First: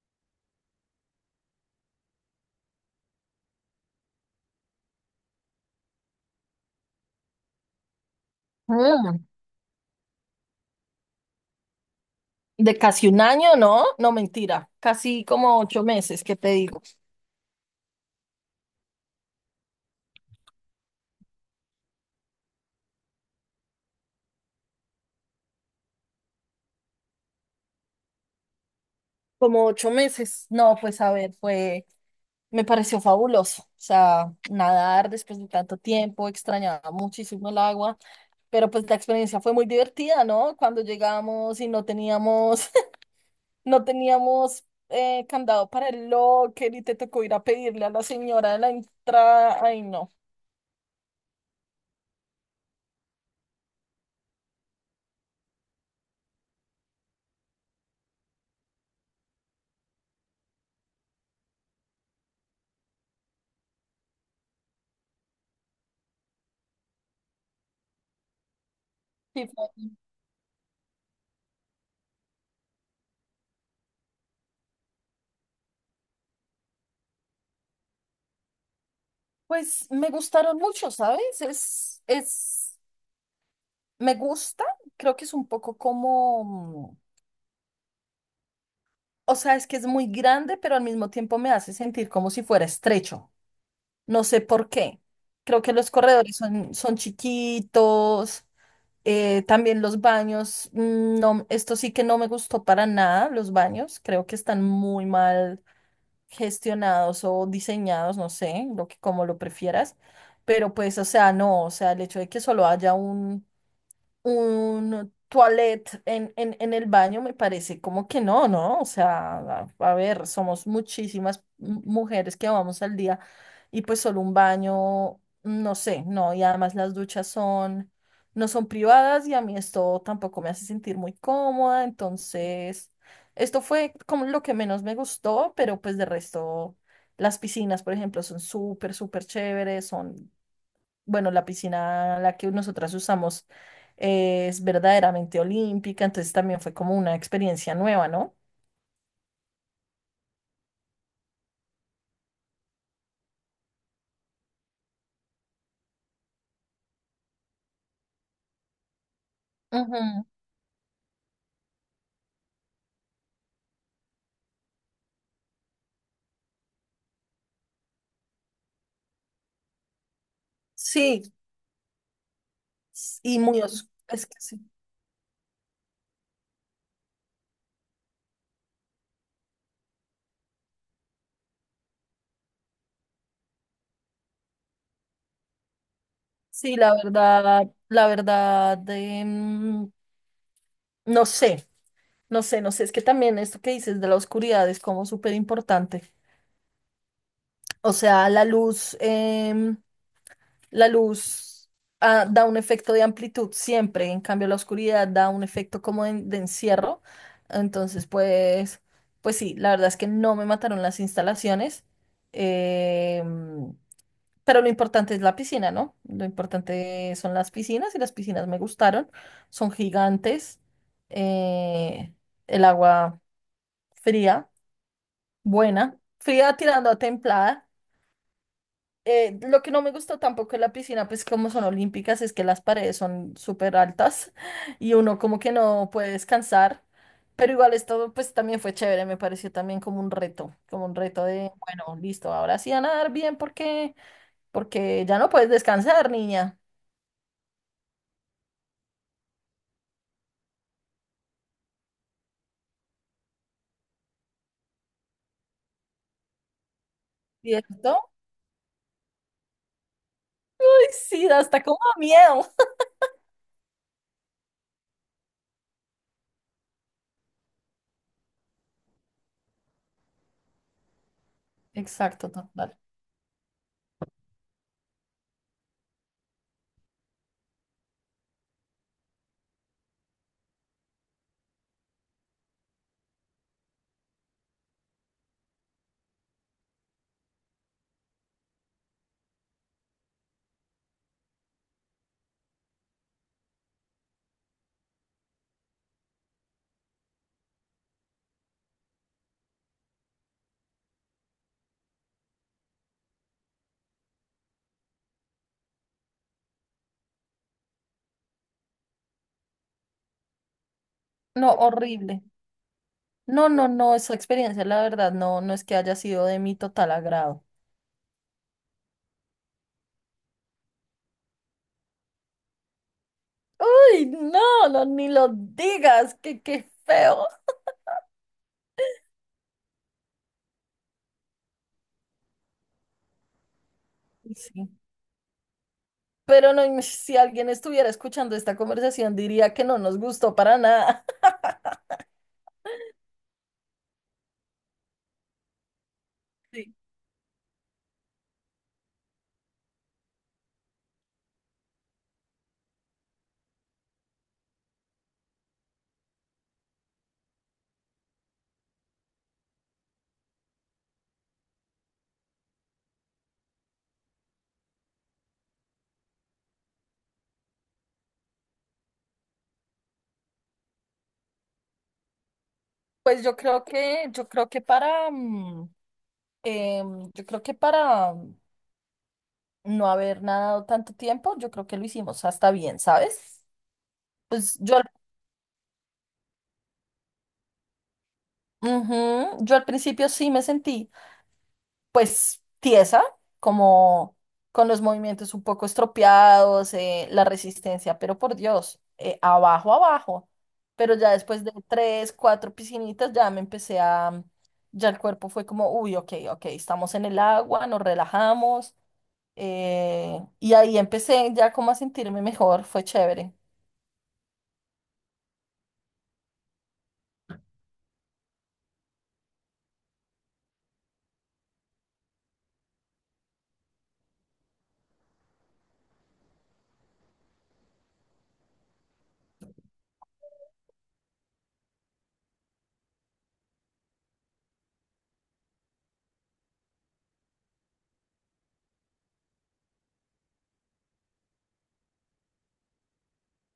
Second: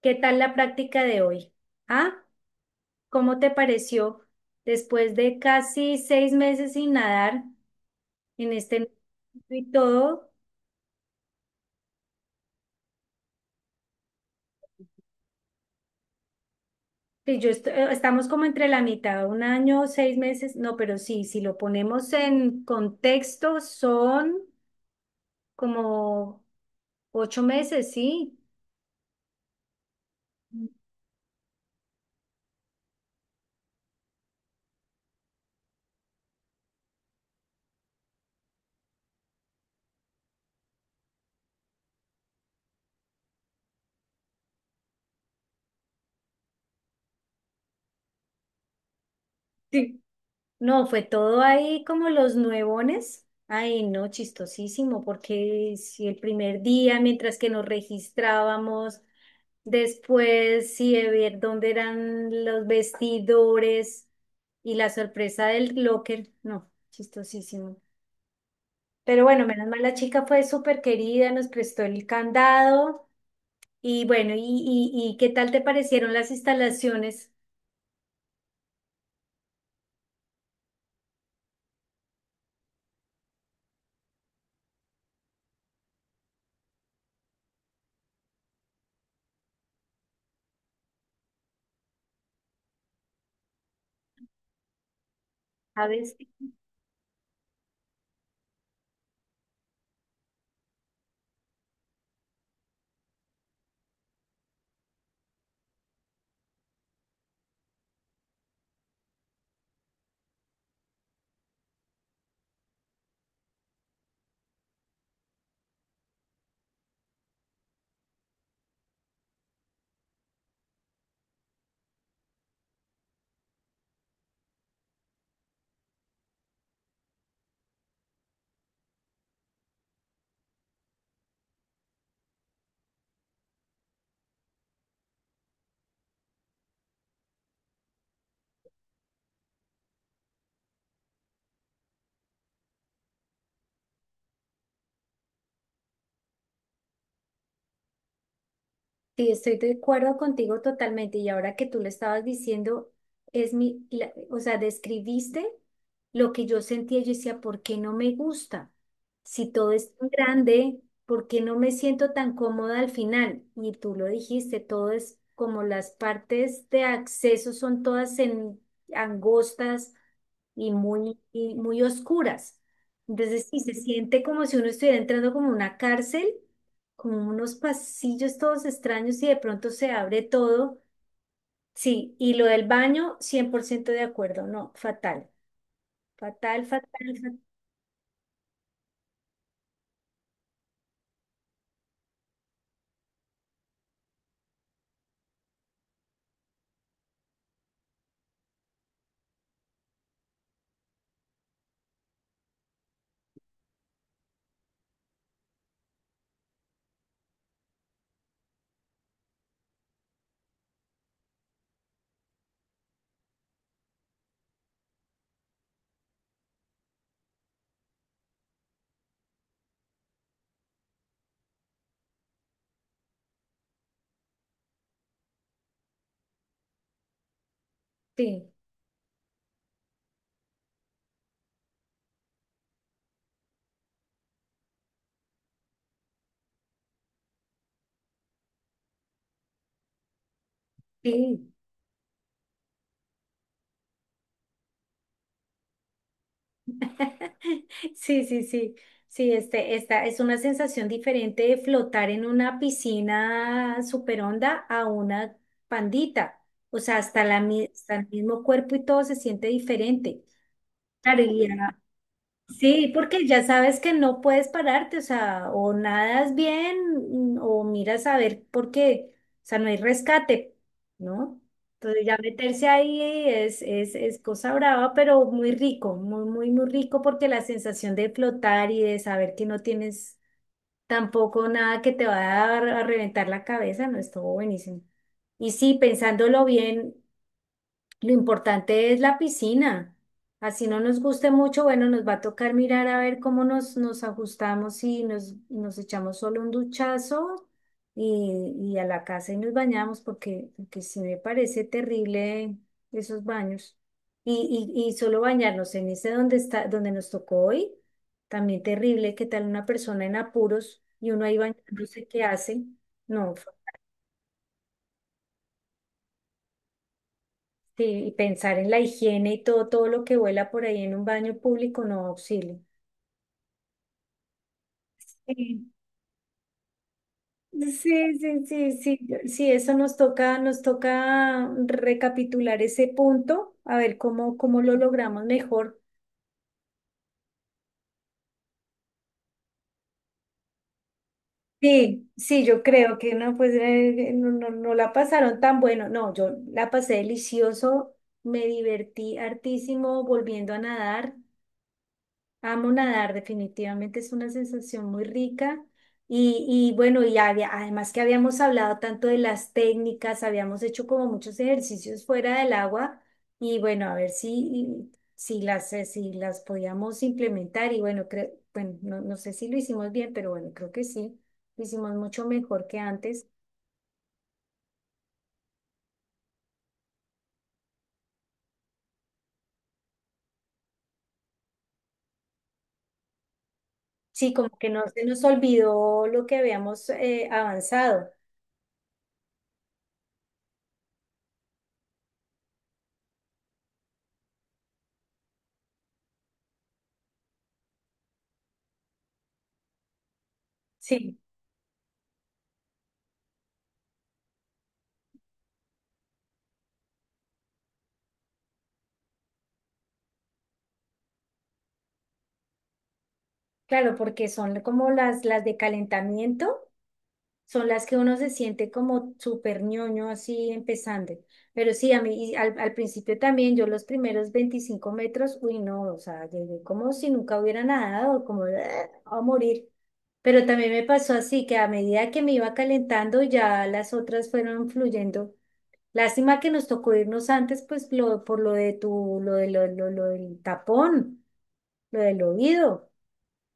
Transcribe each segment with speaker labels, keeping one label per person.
Speaker 1: ¿Qué tal la práctica de hoy? ¿Ah? ¿Cómo te pareció después de casi 6 meses sin nadar en este
Speaker 2: Mm,
Speaker 1: y todo?
Speaker 2: de casi un año, ¿no? No, mentira, casi como 8 meses, ¿qué te digo?
Speaker 1: Estamos como entre la mitad, un año, seis meses, no, pero sí, si lo ponemos en contexto, son como 8 meses, ¿sí?
Speaker 2: Como 8 meses. No, pues a ver, me pareció fabuloso. O sea, nadar después de tanto tiempo, extrañaba muchísimo el agua, pero pues la experiencia fue muy divertida, ¿no? Cuando llegamos y no teníamos, no teníamos candado para el locker y te tocó ir a pedirle a la señora de la entrada. Ay,
Speaker 1: Sí.
Speaker 2: no.
Speaker 1: No, fue todo ahí como los nuevones. Ay, no, chistosísimo, porque si el primer día, mientras que nos registrábamos, después, sí, de ver dónde eran los vestidores y la sorpresa del locker. No, chistosísimo. Pero bueno,
Speaker 2: Sí,
Speaker 1: menos
Speaker 2: fue-
Speaker 1: mal la chica fue súper querida, nos prestó el candado. Y bueno, ¿y qué tal te parecieron las instalaciones?
Speaker 2: Pues me gustaron mucho, ¿sabes? Es. Me gusta, creo que es un poco como, mm, o sea, es que es muy grande, pero al mismo tiempo me hace sentir como si fuera estrecho. No sé por qué. Creo que los
Speaker 1: ¿Sabes?
Speaker 2: corredores son, chiquitos. También los baños, mm, no, esto sí que no me gustó para nada, los baños, creo que están muy mal gestionados o diseñados, no sé, lo que como lo prefieras, pero pues, o sea, no, o sea, el hecho de que solo haya un toilet en el baño, me parece como que no, ¿no? O sea, a ver, somos muchísimas mujeres que vamos al día y pues solo un baño, no sé, no, y además las duchas no son privadas y a mí esto tampoco me hace sentir muy cómoda, entonces, esto fue como lo que menos me gustó, pero pues de resto, las piscinas, por ejemplo, son súper, súper chéveres. Bueno, la piscina la que nosotras usamos es verdaderamente olímpica, entonces también fue como una experiencia nueva, ¿no?
Speaker 1: Sí, estoy de acuerdo contigo totalmente. Y ahora que tú lo estabas diciendo, es o sea, describiste lo que yo sentía. Yo decía, ¿por qué no me gusta? Si todo es tan
Speaker 2: Ujú.
Speaker 1: grande, ¿por qué no me siento tan cómoda al final? Y tú lo dijiste, todo es como las partes de acceso son todas en angostas
Speaker 2: Sí,
Speaker 1: y muy oscuras. Entonces, sí, se siente
Speaker 2: Es que
Speaker 1: como si
Speaker 2: sí,
Speaker 1: uno estuviera entrando como una cárcel con unos pasillos todos extraños y de pronto se abre todo. Sí, y lo del baño, 100% de acuerdo, no, fatal, fatal,
Speaker 2: sí,
Speaker 1: fatal,
Speaker 2: la
Speaker 1: fatal.
Speaker 2: verdad, la verdad, no sé, no sé, es que también esto que dices de la oscuridad es como súper importante. O sea, la luz da un efecto de amplitud siempre, en cambio la oscuridad da un efecto como de encierro. Entonces, pues sí, la verdad es que no me mataron las instalaciones, eh, pero lo importante es la piscina, ¿no? Lo importante son las piscinas y las piscinas me gustaron, son gigantes, eh, el agua fría, buena, fría tirando a templada.
Speaker 1: Sí,
Speaker 2: Lo que no me gustó tampoco de la piscina, pues como son olímpicas, es que las paredes son súper altas y uno como que no puede descansar. Pero igual esto pues también fue chévere, me pareció también como un reto
Speaker 1: sí.
Speaker 2: de, bueno, listo, ahora sí a nadar bien porque ya no puedes descansar, niña.
Speaker 1: Sí, sí, sí. Sí, esta es una sensación diferente de flotar en una piscina super honda a una pandita. O sea, hasta
Speaker 2: ¿Cierto?
Speaker 1: el mismo cuerpo y todo se siente diferente.
Speaker 2: Ay,
Speaker 1: Claro,
Speaker 2: sí, da
Speaker 1: y
Speaker 2: hasta
Speaker 1: ya
Speaker 2: como miedo.
Speaker 1: sí, porque ya sabes que no puedes pararte, o sea, o nadas bien, o miras a ver por qué, o sea, no hay rescate, ¿no? Entonces ya
Speaker 2: Exacto,
Speaker 1: meterse
Speaker 2: total.
Speaker 1: ahí es cosa brava, pero muy rico, muy, muy, muy rico porque la sensación de flotar y de saber que no tienes tampoco nada que te va a, a reventar la cabeza, no, estuvo buenísimo. Y sí, pensándolo bien. Lo importante es la piscina. Así no nos guste mucho, bueno, nos va a tocar mirar a ver cómo nos ajustamos y nos echamos solo un duchazo y a la casa y nos bañamos porque, porque sí me parece terrible esos baños. Y solo bañarnos en ese donde está, donde nos tocó hoy, también terrible, ¿qué tal una persona en apuros y uno ahí
Speaker 2: No,
Speaker 1: bañándose? ¿Qué
Speaker 2: horrible.
Speaker 1: hace? No,
Speaker 2: No, no, no, esa experiencia, la verdad, no, no es que haya sido de mi total agrado.
Speaker 1: sí, y pensar en la higiene y todo, todo lo que vuela por ahí en un baño público, no, auxilio.
Speaker 2: Uy, no, no, ni lo
Speaker 1: Sí.
Speaker 2: digas, que qué feo.
Speaker 1: Sí, sí, sí, sí, sí, eso nos toca recapitular ese punto, a ver cómo, cómo
Speaker 2: Sí.
Speaker 1: lo logramos mejor.
Speaker 2: Pero no, si alguien estuviera escuchando esta conversación diría que no nos gustó para nada.
Speaker 1: Sí, sí, yo creo que no, pues no, no, no la pasaron tan bueno, no, yo la
Speaker 2: Sí.
Speaker 1: pasé delicioso, me divertí hartísimo volviendo a nadar. Amo nadar, definitivamente es una sensación muy rica. Y, y bueno, además que habíamos hablado tanto de las técnicas, habíamos hecho como muchos ejercicios fuera del agua y bueno, a ver si, si las, si las podíamos implementar y bueno, creo, bueno, no, no sé si lo hicimos bien, pero bueno, creo que sí, lo hicimos mucho mejor que
Speaker 2: Pues
Speaker 1: antes.
Speaker 2: yo creo que para, em, yo creo que para mm, no haber nadado tanto tiempo, yo creo que lo hicimos hasta bien, ¿sabes?
Speaker 1: Sí, como
Speaker 2: Pues
Speaker 1: que no se nos olvidó lo que habíamos avanzado.
Speaker 2: ujú, yo al principio sí me sentí, pues tiesa, como con los movimientos un poco estropeados, la resistencia, pero por Dios, abajo, abajo. Pero ya
Speaker 1: Sí,
Speaker 2: después de tres, cuatro piscinitas, ya el cuerpo fue como, uy, ok, ok, estamos en el agua, nos relajamos. Y ahí empecé ya como a sentirme mejor, fue chévere.
Speaker 1: claro, porque son como las de calentamiento. Son las que uno se siente como súper ñoño así empezando. Pero sí, a mí al principio también yo los primeros 25 metros, uy no, o sea, llegué como si nunca hubiera nadado, como "Ah, a morir". Pero también me pasó así, que a medida que me iba calentando, ya las otras fueron fluyendo. Lástima que nos tocó irnos antes, pues por lo de tu, lo de lo del tapón, lo del oído.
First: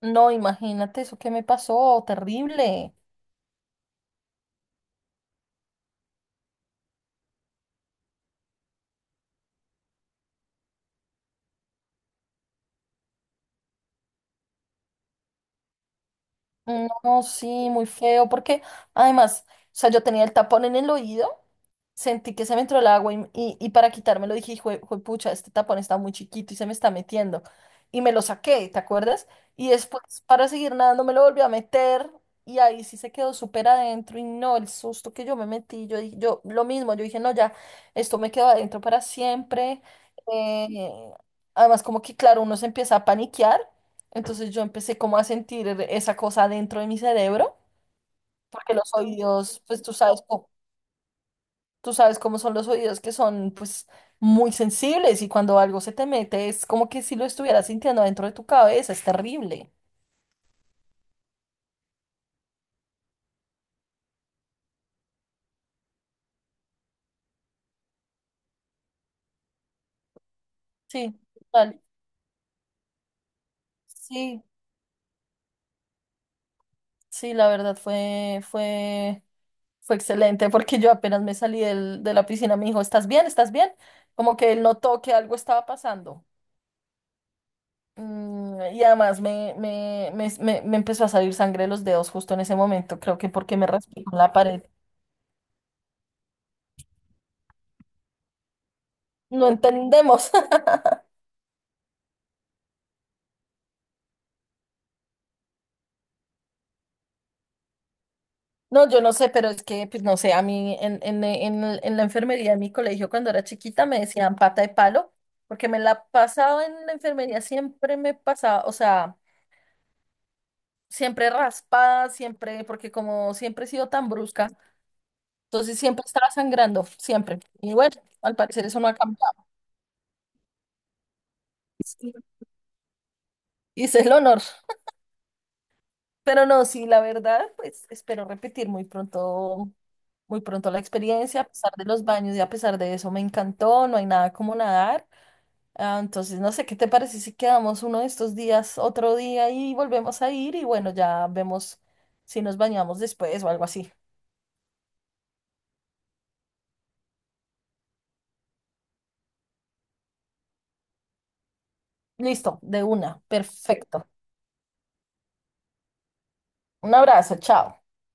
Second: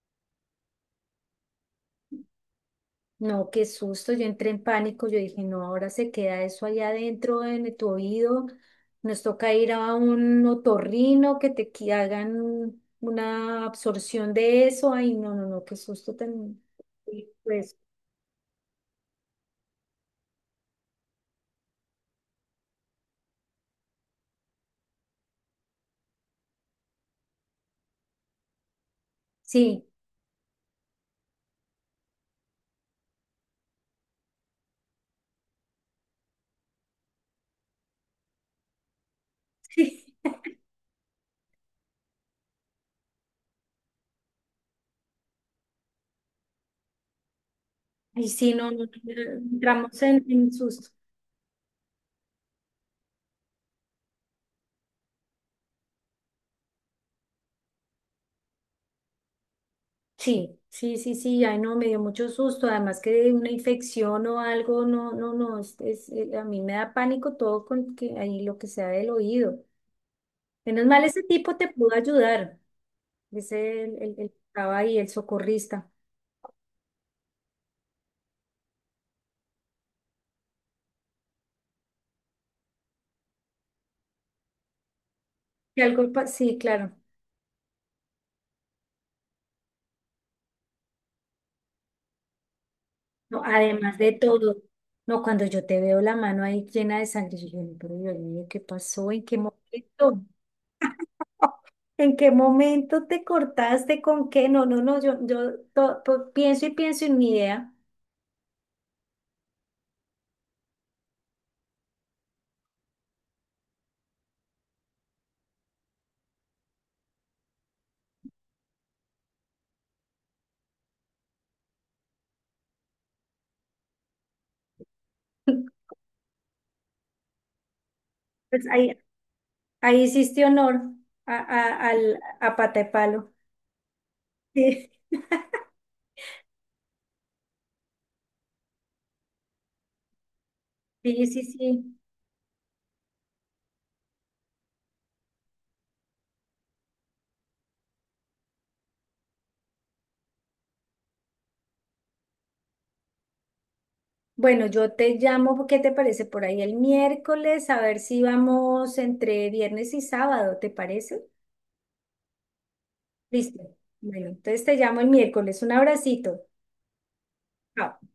Speaker 2: No, imagínate eso que me pasó, terrible.
Speaker 1: No, qué susto, yo entré en pánico, yo dije, no, ahora se queda eso allá adentro en tu oído, nos toca ir a un otorrino que hagan una absorción de eso, ay, no, no, no, qué susto tan...
Speaker 2: No,
Speaker 1: Y
Speaker 2: sí,
Speaker 1: pues
Speaker 2: muy feo, porque además, o sea, yo tenía el tapón en el oído, sentí que se me entró el agua y para quitármelo dije, hijo pucha, este tapón está muy chiquito y se me está metiendo. Y me lo saqué, ¿te acuerdas? Y
Speaker 1: sí,
Speaker 2: después, para seguir nadando, me lo volví a meter y ahí sí se quedó súper adentro y no, el susto que yo me metí, yo lo mismo, yo dije, no, ya, esto me quedó adentro para siempre. eh, Además, como que, claro, uno se empieza a paniquear. Entonces yo empecé como a sentir esa cosa dentro de mi cerebro,
Speaker 1: y sí, no,
Speaker 2: porque
Speaker 1: no,
Speaker 2: los oídos, pues tú
Speaker 1: entramos
Speaker 2: sabes,
Speaker 1: en susto.
Speaker 2: tú sabes cómo son los oídos, que son pues muy sensibles y cuando algo se te mete es como que si lo estuvieras sintiendo dentro de tu cabeza, es terrible.
Speaker 1: Sí, sí, sí, sí, ay, no, me dio mucho susto, además que de una infección o algo, no, no, no, a mí me da pánico todo con que ahí lo que sea del oído. Menos mal
Speaker 2: Sí,
Speaker 1: ese tipo te
Speaker 2: total.
Speaker 1: pudo ayudar, dice el que
Speaker 2: Sí,
Speaker 1: estaba ahí, el socorrista.
Speaker 2: sí, la verdad fue excelente porque yo apenas me salí de la piscina, me dijo, ¿estás bien? ¿Estás bien? Como que él notó que algo estaba
Speaker 1: Que algo,
Speaker 2: pasando.
Speaker 1: sí, claro.
Speaker 2: Y además me empezó a salir sangre de los dedos justo en ese momento, creo que
Speaker 1: No,
Speaker 2: porque me
Speaker 1: además
Speaker 2: raspé
Speaker 1: de
Speaker 2: con la
Speaker 1: todo,
Speaker 2: pared.
Speaker 1: no, cuando yo te veo la mano ahí llena de sangre, yo dije, "No, pero Dios mío, ¿qué pasó? ¿En qué
Speaker 2: No
Speaker 1: momento?"
Speaker 2: entendemos.
Speaker 1: ¿En qué momento te cortaste? ¿Con qué? No, no, no, yo, pienso y pienso en mi idea.
Speaker 2: No, yo no sé, pero es que, pues no sé, a mí en la enfermería de mi colegio cuando era chiquita me decían pata de palo, porque me la pasaba en la enfermería, siempre me pasaba, o sea, siempre raspada, siempre, porque como siempre he sido tan brusca, entonces siempre estaba sangrando, siempre. Y bueno, al
Speaker 1: Pues
Speaker 2: parecer eso no ha
Speaker 1: ahí,
Speaker 2: cambiado.
Speaker 1: ahí hiciste honor a pata de palo.
Speaker 2: Hice el honor. Pero no, sí, la verdad, pues espero repetir muy pronto la
Speaker 1: Sí, sí, sí,
Speaker 2: experiencia, a pesar de
Speaker 1: sí.
Speaker 2: los baños y a pesar de eso me encantó, no hay nada como nadar. Ah, entonces, no sé, ¿qué te parece si quedamos uno de estos días, otro día y volvemos a ir y bueno, ya vemos si nos bañamos después o algo así.
Speaker 1: Bueno, yo te llamo, ¿qué te parece? Por ahí el miércoles, a ver si vamos entre viernes y sábado, ¿te parece?
Speaker 2: Listo, de una,
Speaker 1: Listo.
Speaker 2: perfecto.
Speaker 1: Bueno, entonces te llamo el miércoles. Un abracito.
Speaker 2: Un abrazo, chao.
Speaker 1: Chao.